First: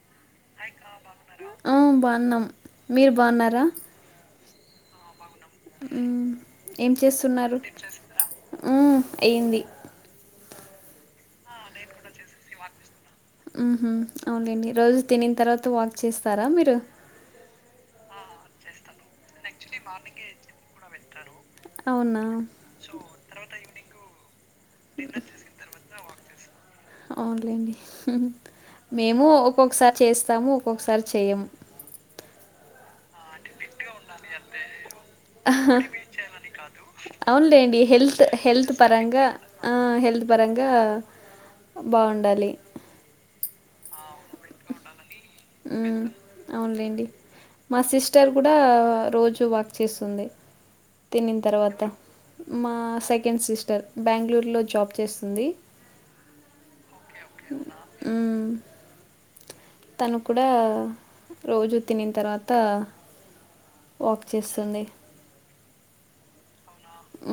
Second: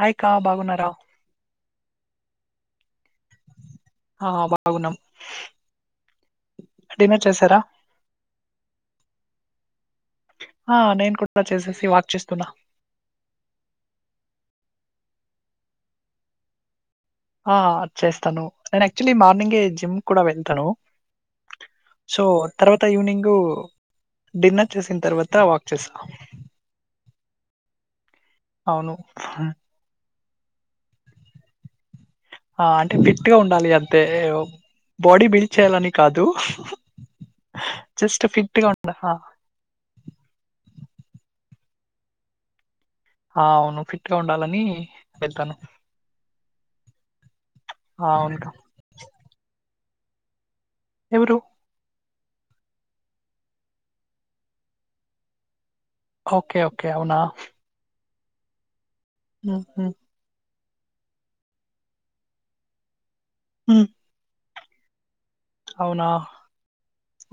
Hi కా బాగున్నారా ఆ బావున్నాం మీరు బావున్నారా ఆ బాగున్నం మ్మ్ ఏం చేస్తున్నారు ఆ అయ్యింది ఆ నేను కూడా చేసేసి వాక్ చేస్తున్నా ఊహూ అవునులేండి రోజూ తినిన తర్వాత వాక్ చేస్తారా మీరు ఆ చేస్తను నేను యాక్చువలీ మార్నింగే జిమ్ కూడా వెళ్తను అవునా సో తర్వాత ఈవెనింగు డిన్నర్ చేసిన తర్వాత వాక్ చేస్తా అవునులేండి అవును మేమూ ఒక్కొక్కసారి చేస్తాము ఒక్కొక్కసారి చెయ్యము ఆ అంటే ఫిట్ గా ఉండాలి అంతే బాడీ బిల్డ్ చెయ్యాలని కాదు అవునులేండి హెల్త్ జస్ట్ ఫిట్ గా హెల్త్ ఉండ ఆ, పరంగా ఆ హెల్త్ పరంగా బావుండాలి ఆ అవును ఫిట్గా ఉండాలని వెళ్తాను అవునులేండి మా ఆ, సిస్టర్ అవును కా. కూడా రోజు వా చేస్తుంది ఎవరు తినిన్ తర్వాత మా సెకెండ్ సిస్టర్ బ్యాంగ్లూర్లో జాబ్ చేస్తుంది ఓకే ఓకే అవునా మ్మ్ [unintelligible] తను కుడా రోజు తినిన్ తర్వాత ఉ వాక్ చేస్తుంది అవునా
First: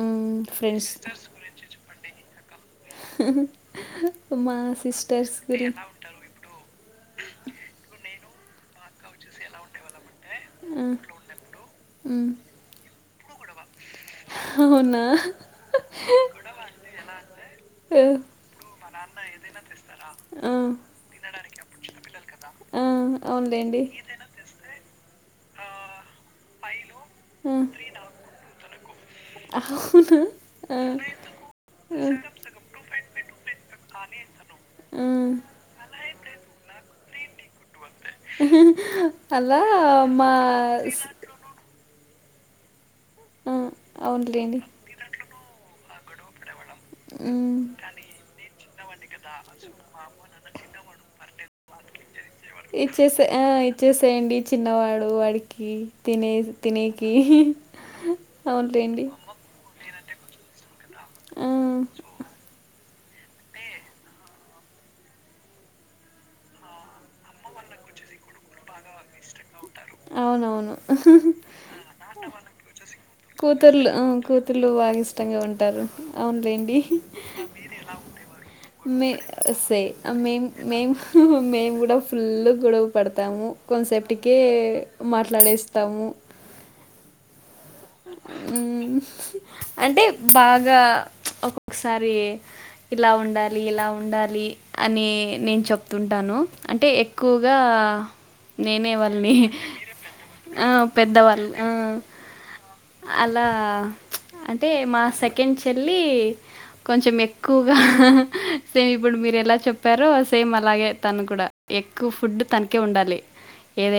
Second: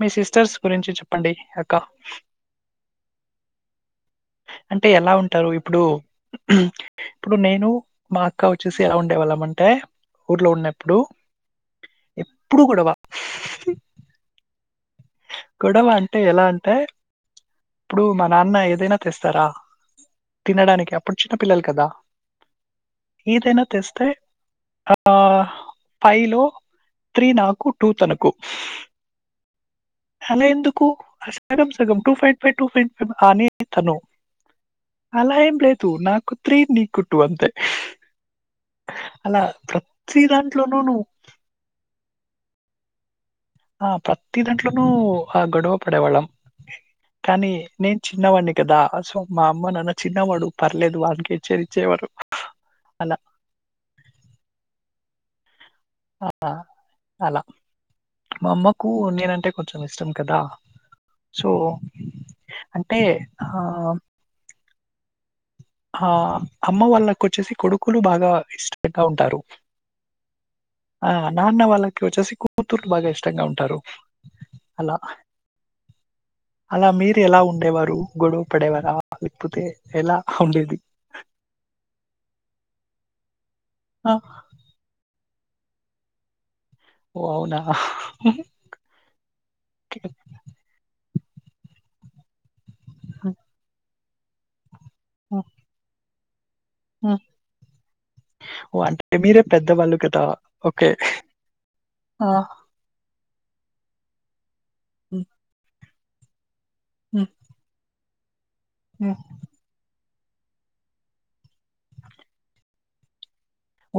మీ సిస్టర్స్ ఫ్రెండ్స్. గురించి చెప్పండి అక్క మా అంటే ఎలా సిస్టర్స్ ఉంటారు? గురి ఇప్పుడు ఇప్పుడు నేను మా అక్క వచ్చేసి ఎలా ఉండేవాళ్ళం అంటే ఊర్లో ఆ! ఉన్నప్పుడు హ్మ్. ఎప్పుడు గొడవ అవునా? గొడవ అంటే ఎలా అంటే ఆ! ఇప్పుడు మా నాన్న ఏదైనా తెస్తారా ఆ! తినడానికి అప్పుడు చిన్నపిల్లలు కదా ఆ అవునులేండి ఆ ఫైవ్ లో త్రీ నాకు టూ తనకు అవును అలా ఎందుకు సగం సగం two five two point five అనేది తను ఆ! అలా ఏం లేదు నాకు త్రీ నీకు టూ అంతే అలా ప్రతి మా దాంట్లోనూ ప్రతి స్ నువ్వు ఆ ప్రతి అవునులేండి దాంట్లోనూ ఆ గొడవ పడేవాళ్ళం కానీ మ్మ్. నేను చిన్నవాడిని కదా అసో మా అమ్మ నాన్న చిన్నవాడు పర్లేదు వాన్కె చరిచేవారు ఇచ్చేసే ఆ ఇచ్చేసేయండి చిన్నవాడు వాడికి ఆ! తినే తినేకి అలా. మా అమ్మకు అవునులేండి నేనంటే కొంచెం ఇష్టం కదా సో ఆ, సో అంటే ఆ అమ్మ వాళ్ళకు వచ్చేసి కొడుకులు బాగా ఇష్టంగా ఉంటారు ఆ అవునవును నాన్న వాళ్ళకి వచ్చేసి కూతుర్లు బాగా ఇష్టంగా ఉంటారు తులు అలా. బాగా ఇష్టంగా ఉంటారు అవునులేండి అలా మీరు ఎలా ఉండేవారు? గొడవ పడేవారా? మే లేకపోతే సే ఎలా మేం ఉండేది? మేము మేము కూడా ఫుల్ గొడవ పడతాము ఆ! కొన్సెప్ట్కి మాట్లాడేస్తాము ఓ అవునా ఉ ఓకే. అంటే బాగా ఒక్కొక్కసారి ఇలా హ్మ్. ఉండాలి ఇలా ఉ ఉండాలి అని హ్మ్. నేను చెప్తుంటాను అంటే హ్మ్. ఎక్కువగా ఓహ్! నేనే అంటే వాళ్ళని మీరే పెద్దవాళ్ళు కదా! ఆ ఓకే. పెద్దవాళ్ళు ఆ ఆ అలా అంటే మా హ్మ్. సెకండ్ చెల్లి కొంచెం హ్మ్ ఎక్కువగా సేమ్ హ్మ్. ఇప్పుడు మీరు ఎలా చెప్పారో సేమ్ అలాగే తను కూడా ఎక్కువ ఫుడ్ తనికే ఉండాలి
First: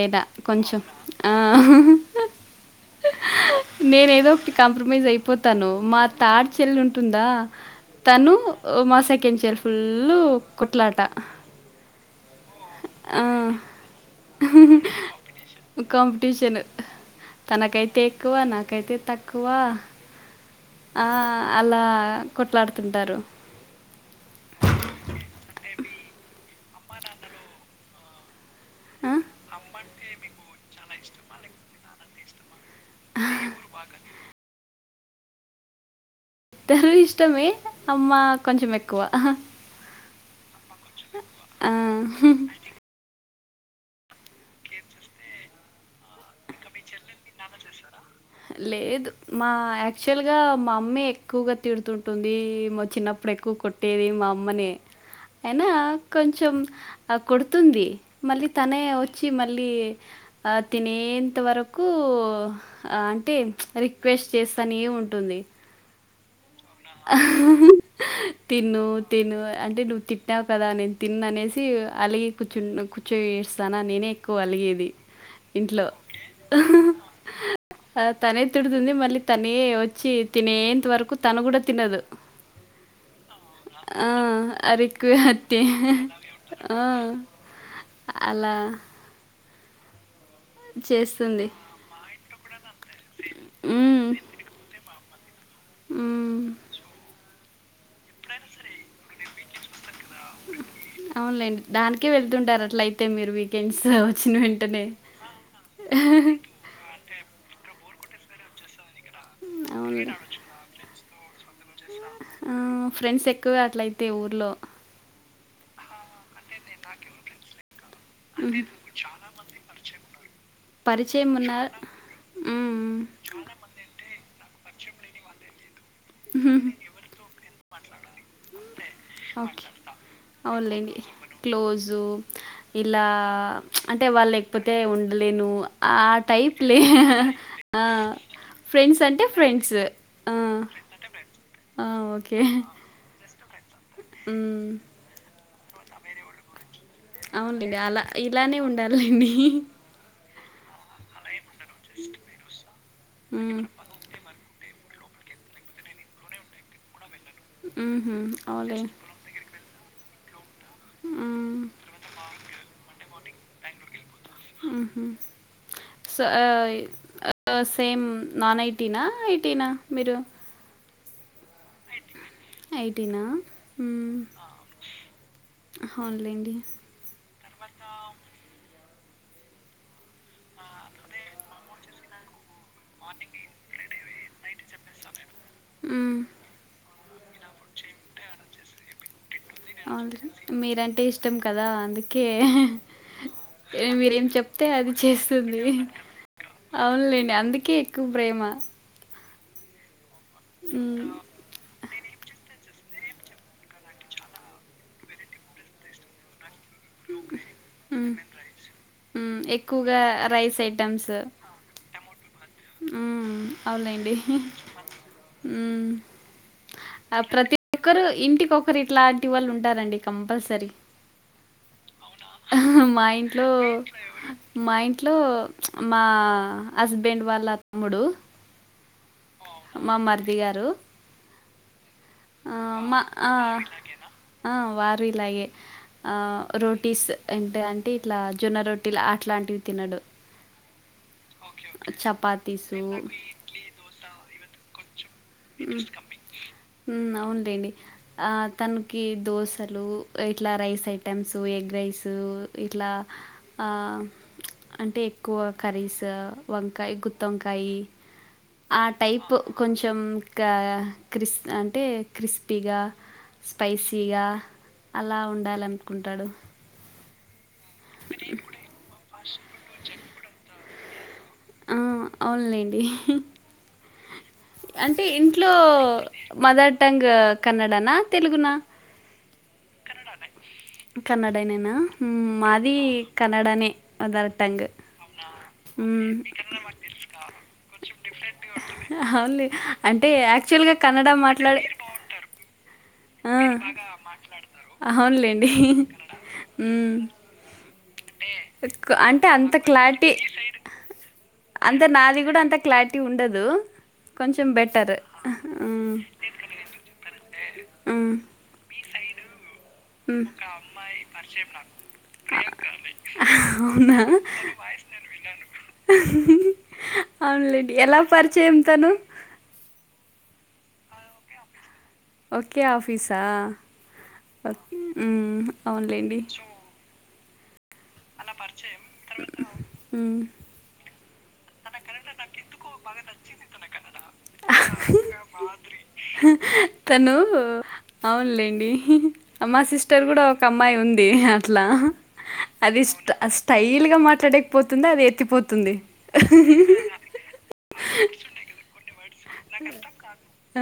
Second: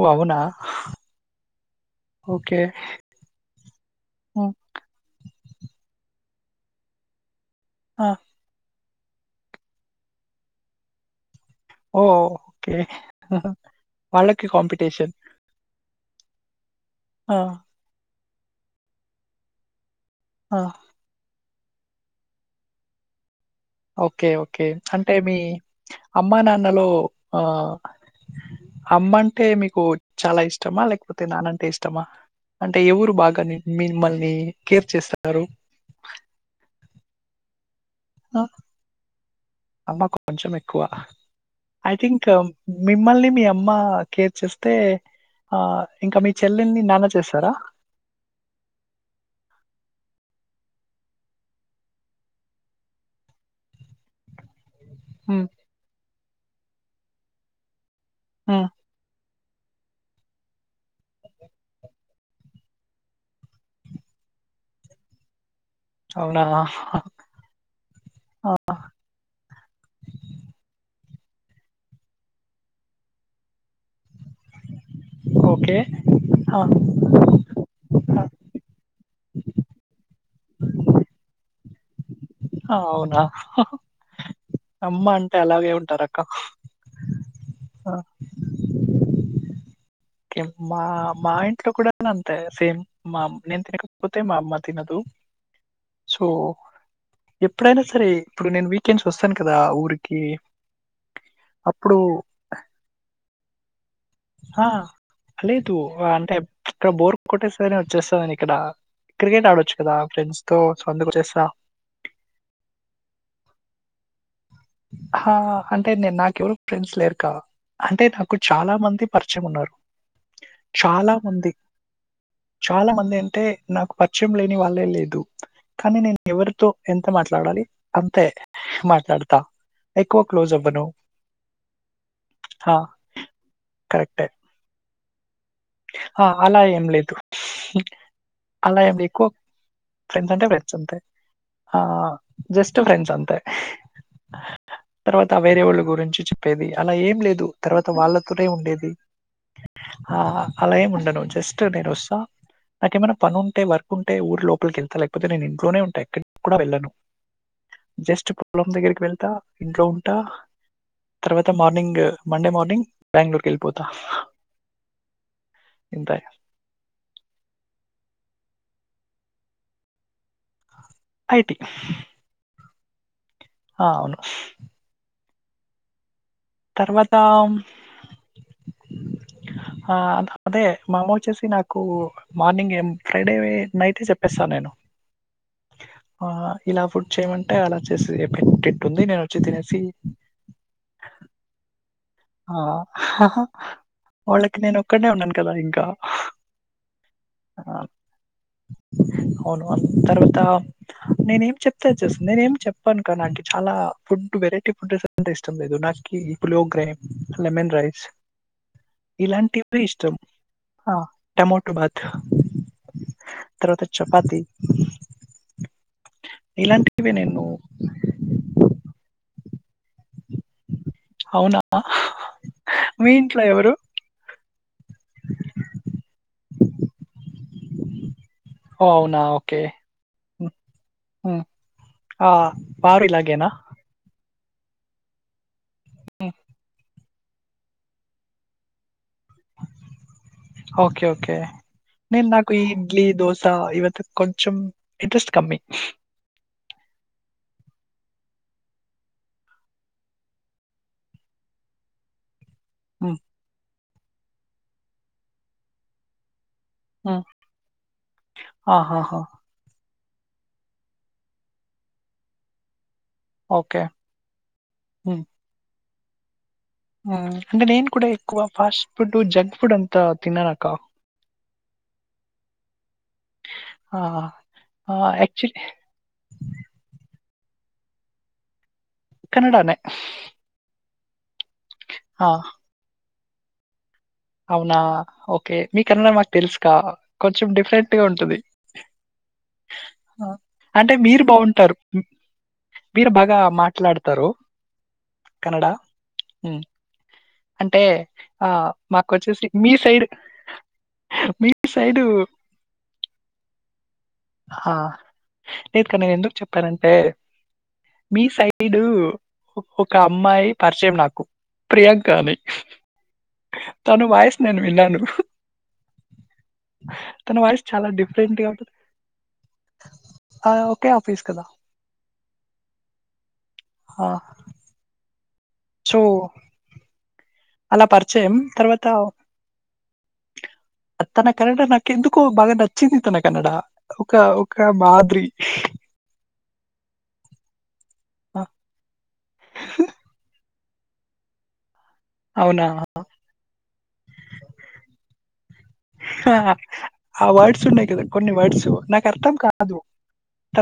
ఓ అవునా? కొంచెం ఓకే నేను ఏదో ఒకటి హ్మ్. కాంప్రమైజ్ అయిపోతాను మా తాడ్ చెల్లి ఉంటుందా ఆ! తను మా సెకండ్ చెల్ ఫుల్లు కొట్లాట ఓఓకే ఆ! వాళ్ళకి కాంపిటీషన్ కాంపిటీషన్ ఆ! తనకైతే ఎక్కువ నాకైతే తక్కువ ఆ ఆ అలా కొట్లాడుతుంటారు ఓకే ఓకే అంటే మీ అమ్మా నాన్నలో ఆ ఆ! అమ్మ అంటే మీకు చాలా ఇష్టమా లేకపోతే నానంటే ఇష్టమా అంటే ఎవరు బాగా మిమ్మల్ని కేర్ చేస్తన్నరు ఇద్దరు ఇష్టమే అమ్మ ఆ! కొంచం ఎక్కువ అమ్మ కొంచెం ఎక్కువ ఐ థింక్ ఆ! మిమ్మల్ని మీ అమ్మ కేర్ చేస్తే ఆ ఇంకా మీ చెల్లెల్ని నాన్న చేస్తరా లేదు మా యాక్చువల్గా మా అమ్మీ ఎక్కువగా తిడుతుంటుంది మా చిన్నప్పుడు ఎక్కువ కొట్ పట్టేది మా అమ్మనే హ కొంచం కొడుతుంది మళ్లి హ్మ్. తనే వచ్చి మళ్ళీ ఆ తినేంత వరకు అంటే రిక్వెస్ట్ చేస్తానే ఉంటుంది అవునా తిను తిను అంటే నువ్వు తిట్టావు కదా నేను తిను అనేసి అలాగే కూర్చు కూర్చోస్తాను నేనే క్కువ అలిగేది ఓకే. ఇంట్లో ఆ! అ తనే తిడుతుంది మళ్ళీ తనే వచ్చి తినేంత వరకు తను కూడా తినదు అవునా ఆ అమ్మ అరకు అంటే అతి అలాగే ఆ ఆ అలా మా మా చేస్తుంది. ఇంట్లో కూడా అంతే సేమ్ మా అమ్ నేను హ్మ్. తినకకపోతే మా అమ్మ తినదు సో హ్మ్. ఎప్పుడైనా సరే ఇప్పుడు నేను వీకెండ్స్ వస్తాను కదా ఊరికి అవునులేండి అప్పుడు దానికే వెళ్తుంటారు అట్ల అయితే మీరు వీకెండ్స్ వచ్చిన ఆ, వెంటనే లేదు అంటే ఇక్కడ బోర్ కొట్టేసని వచ్చేస్తాని ఇక్కడ క్రికెట్ ఆడొచ్చు కదా అవును. ఫ్రెండ్స్ తో స వచ్చస్తా ఆ ఫ్రెండ్స్ ఎక్కువే అట్లయితే ఊర్లో అంటే నేను నాకు ఎవరు ఫ్రెండ్స్ లోక్క అంటే నాకు హ్మ్. చాలా మంది పరిచయం ఉన్నారు చాలా పరిచయం మంది ఉన్నా చాలా హ్మ్. మంది అంటే నాకు పరిచయం లేని వాళ్ళే లేదు కానీ నేను ఎవరితో ఎంత మాట్లాడాలి అంతే మాట్లాడతా ఓకే. ఎక్కువ క్లోజ్ అవ్వను అవునులేండి క్లోజు ఆ ఇలా అంటే కరెక్టే వాళ్ళ లేపోతే ఉండలేను ఆ టైప్ అలా లే ఏం లేదు అలా ఏం ఫ్రెండ్స్ లేదు. అంటే ఎక్కువ ఫ్రెండ్స్ ఫ్రెండ్స్ ఆ అంటే ఫ్రెండ్స్ అంతే ఆ జస్ట్ ఫ్రెండ్స్ అంతె ఆ తర్వాత ఆ వేరే వాళ్ళు గురించి చెప్పేది అలా ఏం ఎం లేదు అవునులెండి. తర్వాత అలా వాళ్ళతోనే ఇలానే ఉండేది ఉండాలిలెండి. ఆ అలా ఏం ఉండను జస్ట్ నేను వసా నాకేమైనా పని ఉంటే హ్మ్. వర్క్ ఉంటే ఊరు లోపలికిళ్ా లేకపోతే నేను ఇంట్లోనే ఉంటా ఎక్కడికి కూడా వెళ్ళను హుహు. జస్ట్ పొలం అవునులే. దగ్గరకి వెళ్తా ఇంట్లో ఉంటా తర్వాత హ్మ్. మార్నింగ్ మండే మార్నింగ్ బెంగళూరు కేళ్ళిపోతా మ్ హు స్ అ సేమ్ నాన్ ఐటీనా ఐటీనా మీరు ఐ టి ఐ టీనా ఆ అవును అన్లైడి తర్వాత ఆ అదే మా అమ్మ వచ్చేసి నాకు మార్నింగ్ ఏ ఫ్రైడే నైటే చెప్పేస్తా నేను హ్మ్. ఆ ఇలా ఫుడ్ చేయమంటే అలా వేసి పెట్టుద్ధి నేను వచ్చి తినేస్ అవును మీరంటే ఇష్టం కదా అందుక్ కే ఆహ్, మీరేం వాళ్ళకి చెప్తే అది నేనొక్కడినే ఉన్నాను కదా! చేస్తుంది ఇంకా. అవునులేండి అందుకే ఆహ్, ఎక్కువ ప్రేమ అవును తర్వాత హ్మ్. నేను ఏం చెప్ చ్చేస్తుంది నేను ఏం చెప్పాను నాకి చాలా ఫుడ్ వెరైటీ ఫుడ్ అంటే ఇష్టం లేదు నాకి పులుగ్ర లేమన్ రైస్ మ్ ఇలాంటివే ఎక్కువగా ఇష్టం. రైస్ ఆ! ఐటెమ్స్ టమాటో బాత్, మ్ తర్వాత అవులేండి చపాతీ మ్ ఇలాంటివి ఆ నేను ప్రతి ఒక్కరు ఇంటికొకరు ఇట్లాంటి వాళ్ళు ఉంటారండి కంపల్సరీ అవునా మీ ఇంట్లో ఎవరు ఎవరు మా ఇంట్లో మా హస్బెండ్ వాళ్ళ తమ్ముడు ఓహ్! అవునా! మా మర్ది గారు ఆ ఆ మా ఆ ఆ వారు ఇలాగే ఆ హ్మ్. రోటీీస్ ఏంట అంటే ఇట్లా జొన్న రొట్టి అట్లాంటివి తినడు ఓకే ఓకే ఓకే నేను నాకు ఈ చపాతీసు ఇడ్లీ దోస ఇవైతె కొంచెం ఇంట్రెస్ట్ కమ్ న్ అవును లేండి ఆ తనకి దోశలు ఇట్లా రైస్ ఐటెమ్స్ ఎగ్ రైసు ఇట్లా ఆ అంటే ఎక్కువ కర్రీస్ా వంకాయ గుత్తి వంకాయ ఆ ఆహాహా టైపు కొంచెం ఇంకా క్రిస్ అంటే క్రిస్పీగా ఓకే స్పైసీగా అలా హ్మ్. ఉండాలనుకుంటాడు అంటే నేను కూడా ఎక్కువ ఫాస్ట్ ఫుడ్ జంక్ ఫుడ్ అంతా తిననక్క ఆ అవునులేండి ఆ ఆ, అంటే ఇంట్లో యాక్చువల్లీ మదర్ టంగ్ కన్నడానా తెలుగునా కన్నడనేే కన్నడనేనా ఆ, మాది కన్నడనే మదర్ టంగ్. అవునా ఓకే మీకన్నా హ్మ్. మాకు తెలుసు కా కొంచెం డిఫరెంట్ గా ఉంటుది అవుంది అంటే యాక్చువల్ గా కన్నడ మీరు మాట్లాడే బాగుంటారు మీరు బాగా మాట్లాడతారు అవునులెండి. కన్నడ హ్మ్. అంటే ఆ క్ అంటే అంత మాకొంచ్చేసి మాకు కొంచెం మీ సైడ్ క్లారిటీ మీ మీ అంత సైడ్ నాది కూడా అంత క్లారిటీ ఉండదు కొంచెం ఆ బెటర్. ఆహా! లేేదుక్క హ్మ్. నేను ఎందుకు చెప్పానంటే హ్మ్. మీ సైడ్ వీడు ఒక మ్మ్. అమ్మాయి పరిచయం నాకు ప్రియాంక అని అవునా తను వాయిస్ నేను విన్నను ను తన వాయిస్ అవునులేండి చాలా ఎలా డిఫరెంట్గా పరిచయం అతుంది తను ఆ ఓకే ఆఫీస్ కదా ఓకే ఆఫీసా ఈ ఓన్ సో అవునులేండి అలా పరిచయం తర్వాత మ్మ్. తన కన్నడ నాకు ఎందుకో బాగా నచ్చింది తన కన్నడ ఒక ఒక మాదిరి తను ఆ, అవునులేండి అమా సిస్టర్ కూడా ఒక అమ్ అమాయి ఉంది అట్లా అవునా అది స్టైల్ గా మాట్లాడకపోతుంది అది ఎత్తిపోతు ఆ ఆ వర్డ్స్ ఉండగద కొన్ని వర్డ్సు నా అర్థ కాదు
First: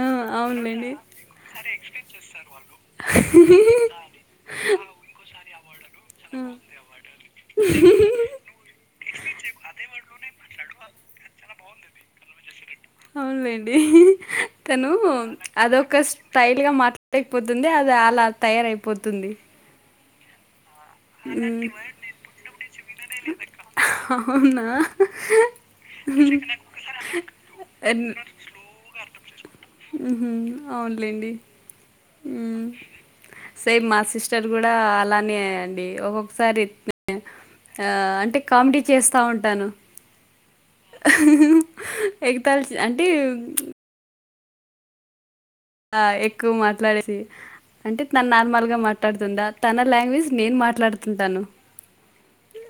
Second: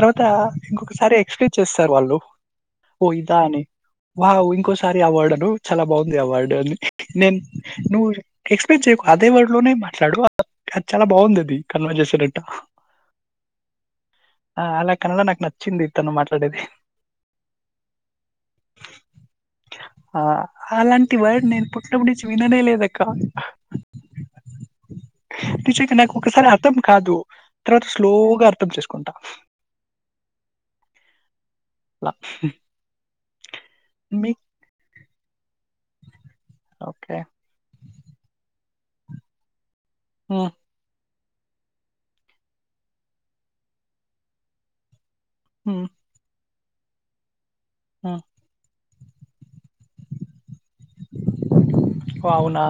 ఆ, అవునులేండి ఇంకొకసారి ఎక్స్ ప్లెయిన్ చేస్తారు వాళ్ళు పోయితా అని వా ఇంకోసారి అవార్డు అను చాలా బాగుంది అవార్డు అని నేన్ నువ్వు ఎక్స్ ప్లెయిన్ చేయ్యకు అదే వర్డ్ లోనే మాట్లాడు అది చాలా బాగుంది అది కన్వర్ చేసేటట్ట అవునులేండి తను అలా కన్నడ నాకు నచ్చింది అదొక తను మాట్లాడేది. స్టైల్ గా మాట్లాడకపోతుంది అది అలా తయారయిపోతుంది ఆ అలాంటి వర్డ్ నేను పుట్నప్పు నుంచి విననే లేదక్క అవున్నా నిజాం గ నాకు ఒకసారి అర్థం కాదు తర్వాత స్లోగా అర్థం చేసుకుంటా హు హు అవునులేండి లా సే మా సిస్టర్ కూడా అలానే అండి ఓక్కో ఒకసారి ఓకే. అంటే కామెడీ చేస్తా ఉంటాను హ్మ్మ్ హు హు ఎగతల్ అంటే హ్ ఆ ఎక్కువ మాట్లాడేది అంటే హ్మ్. తను నార్మల్గా మాట్లాడుతుందా తన లాంగ్వేజ్ నేన్ మాట్లాడుత ఓ అవునా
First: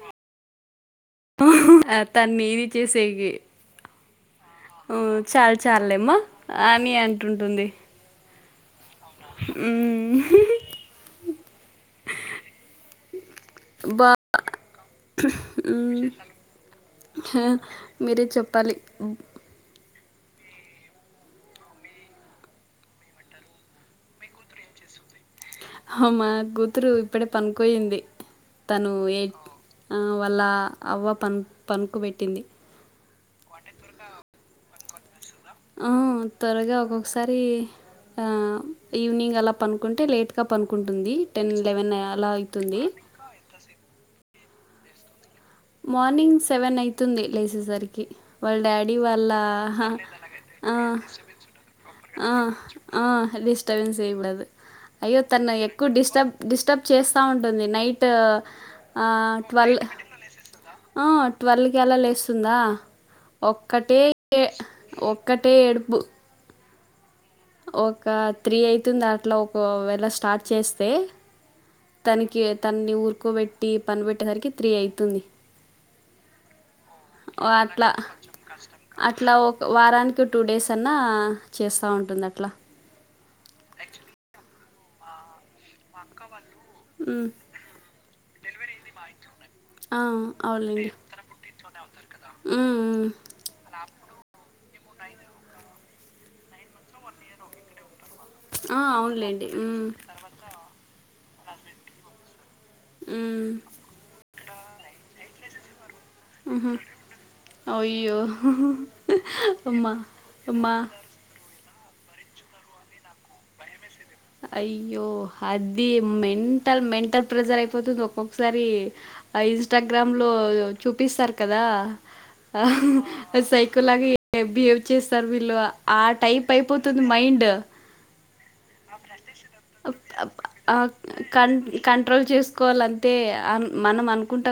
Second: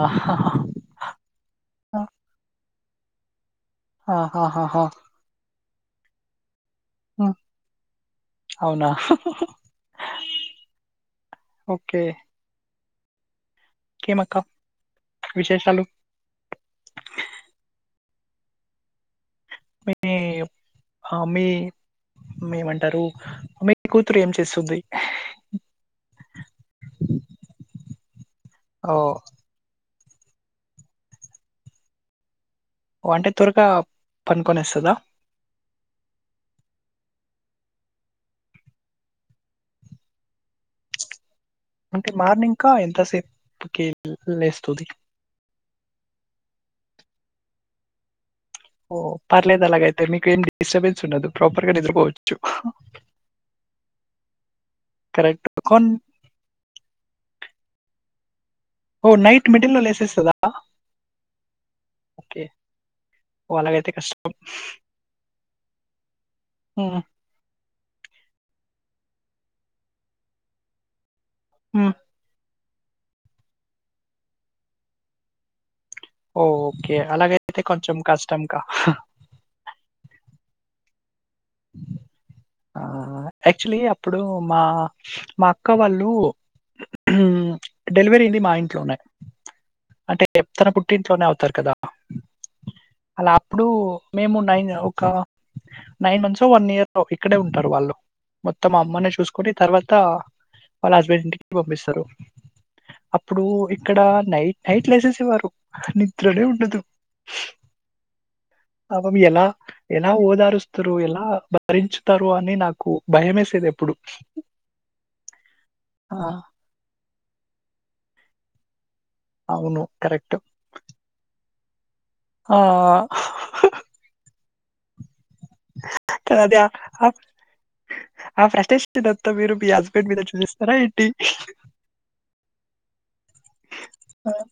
తన్ని ఇది చేసే ఆహాహా చాల్ చాలేమ్మ అని హ్మ్. అంటుంటుంది అవునా మ్మ్ ఓకే బా ఇంకేమక్క విశేషాలు? మేరే చెప్పాలి మే ఆ మీ మేమంటారు మీ కూతురు ఏం చేస్తుంది మా కూతురు ఇప్పుడే పనికోయింది తను ఓ ఏ వాళ్ళ అవ్వ పను పడుకో పెట్టింది ఓ అంటే త్వరగా పనుకొనేస్తాదా ఆ త్వరగా ఒక్కొక్కసారి ఈవినింగ్ అలా పనుకుంటే లేట్గా పనుకుంటుంది టెన్ లెవెన్ అలా అవుతుంది కి లేస్తుది మార్నింగ్ సెవెన్ అయితుంది లేచేసరికి వాళ్ళ డాడీ ఓ వాళ్ళ పర్లేదు అలాగైతే మీకు ఏం ఆ డిస్టర్బెన్స్ ఉండదు ప్రాపర్ గా ఆ నిద్రపోవచ్చు ఆ డిస్టబెన్స్ ఉండదు అయ్యో కరెక్ట్ తన కొన్ ఎక్కువ డిస్టర్బ్ డిస్టర్బ్ చేస్తా ఉంటది నైట్ ట్వల్ స్తదా ఆ ట్వెల్కి అలా లేస్తదా ఓ అలాగైతే ఒక్కటే కష్టం ఏ ఒక్కటే ఏడుపు ఆ ఒక త్రీ అయితుంది అట్లా ఒకవేళ స్టార్ట్ చేస్తే ఆ తనకి తనన్ని ఊరుకోబెట్టి పని పెట్టేసరికి త్రీ అయితుంది ఓ ఓకే అంటే అలాగైతే అట్లా, కొంచెం కష్టంగా కష్టం కదా! అట్లా ఒక వారానికి టూ డేస్ అన్నా చేస్తా ఉంటుంది అట్లా ఆ యాక్చువలీ అప్పుడు మా మా ఒక్క వాళ్ళు హ్మ్. డెలివరీ అయింది మా ఇంట్లోనే ఆ! అంటే చె తన అవునులెండి. తన పుట్టింట్లోనే అవుతారు కదా పుట్టింట్లోనే ఉన్నారు కదా! హ్మ్. హ్మ్. అలా అప్పుడు మేము నైన్ ఒక నైన్ మంత్స్ వన్ ఇయర్ ఇక్కడే ఉంటారు వాళ్ళు మొత్తం ఆ! పాప అమ్మనే అవునులెండి. చూసుకుని పుట్టింది హ్మ్. తర్వాత కదా! వాళ్ళ హస్బెండ్ ఇంటికి పంపిస్తారు అప్పుడు హ్మ్. ఇక్కడ నైట్ నైట్ లేసేసేవారు నిద్రనే పాప హుహు. ఉండదు పుట్టాడు. అయ్యో! అ ఎలా అమ్మ! ఎలా అమ్మ! ఓదారుస్తారు ఎలా భరించుతారు అని నాకు భయమేసేది ఎప్పుడు అయ్యో అది మెంటల్ మెంటల్ ప్రెజర్ అయిపోతుంది ఒక్కొక్కసారి ఆ అవును. ఇన్స్టాగ్రామ్ లో కరెక్ట్. చూపిస్తారు కదా ఆ! సైకోలాగ బిహేవ్ చేస్తారు వీళ్ళు ఆ టైప్ కాదది అయిపోతుంది ఆ మైండ్ ఆ ఫ్రస్టేషన్ అంతా మీరు మీ అప్ హస్బెండ్ మీద అప్ చూపిస్తారా ఆహ్, ఏంటి కన్ కంట్రోల్ చేసుకోవాలంతే మనం అనుకుంటా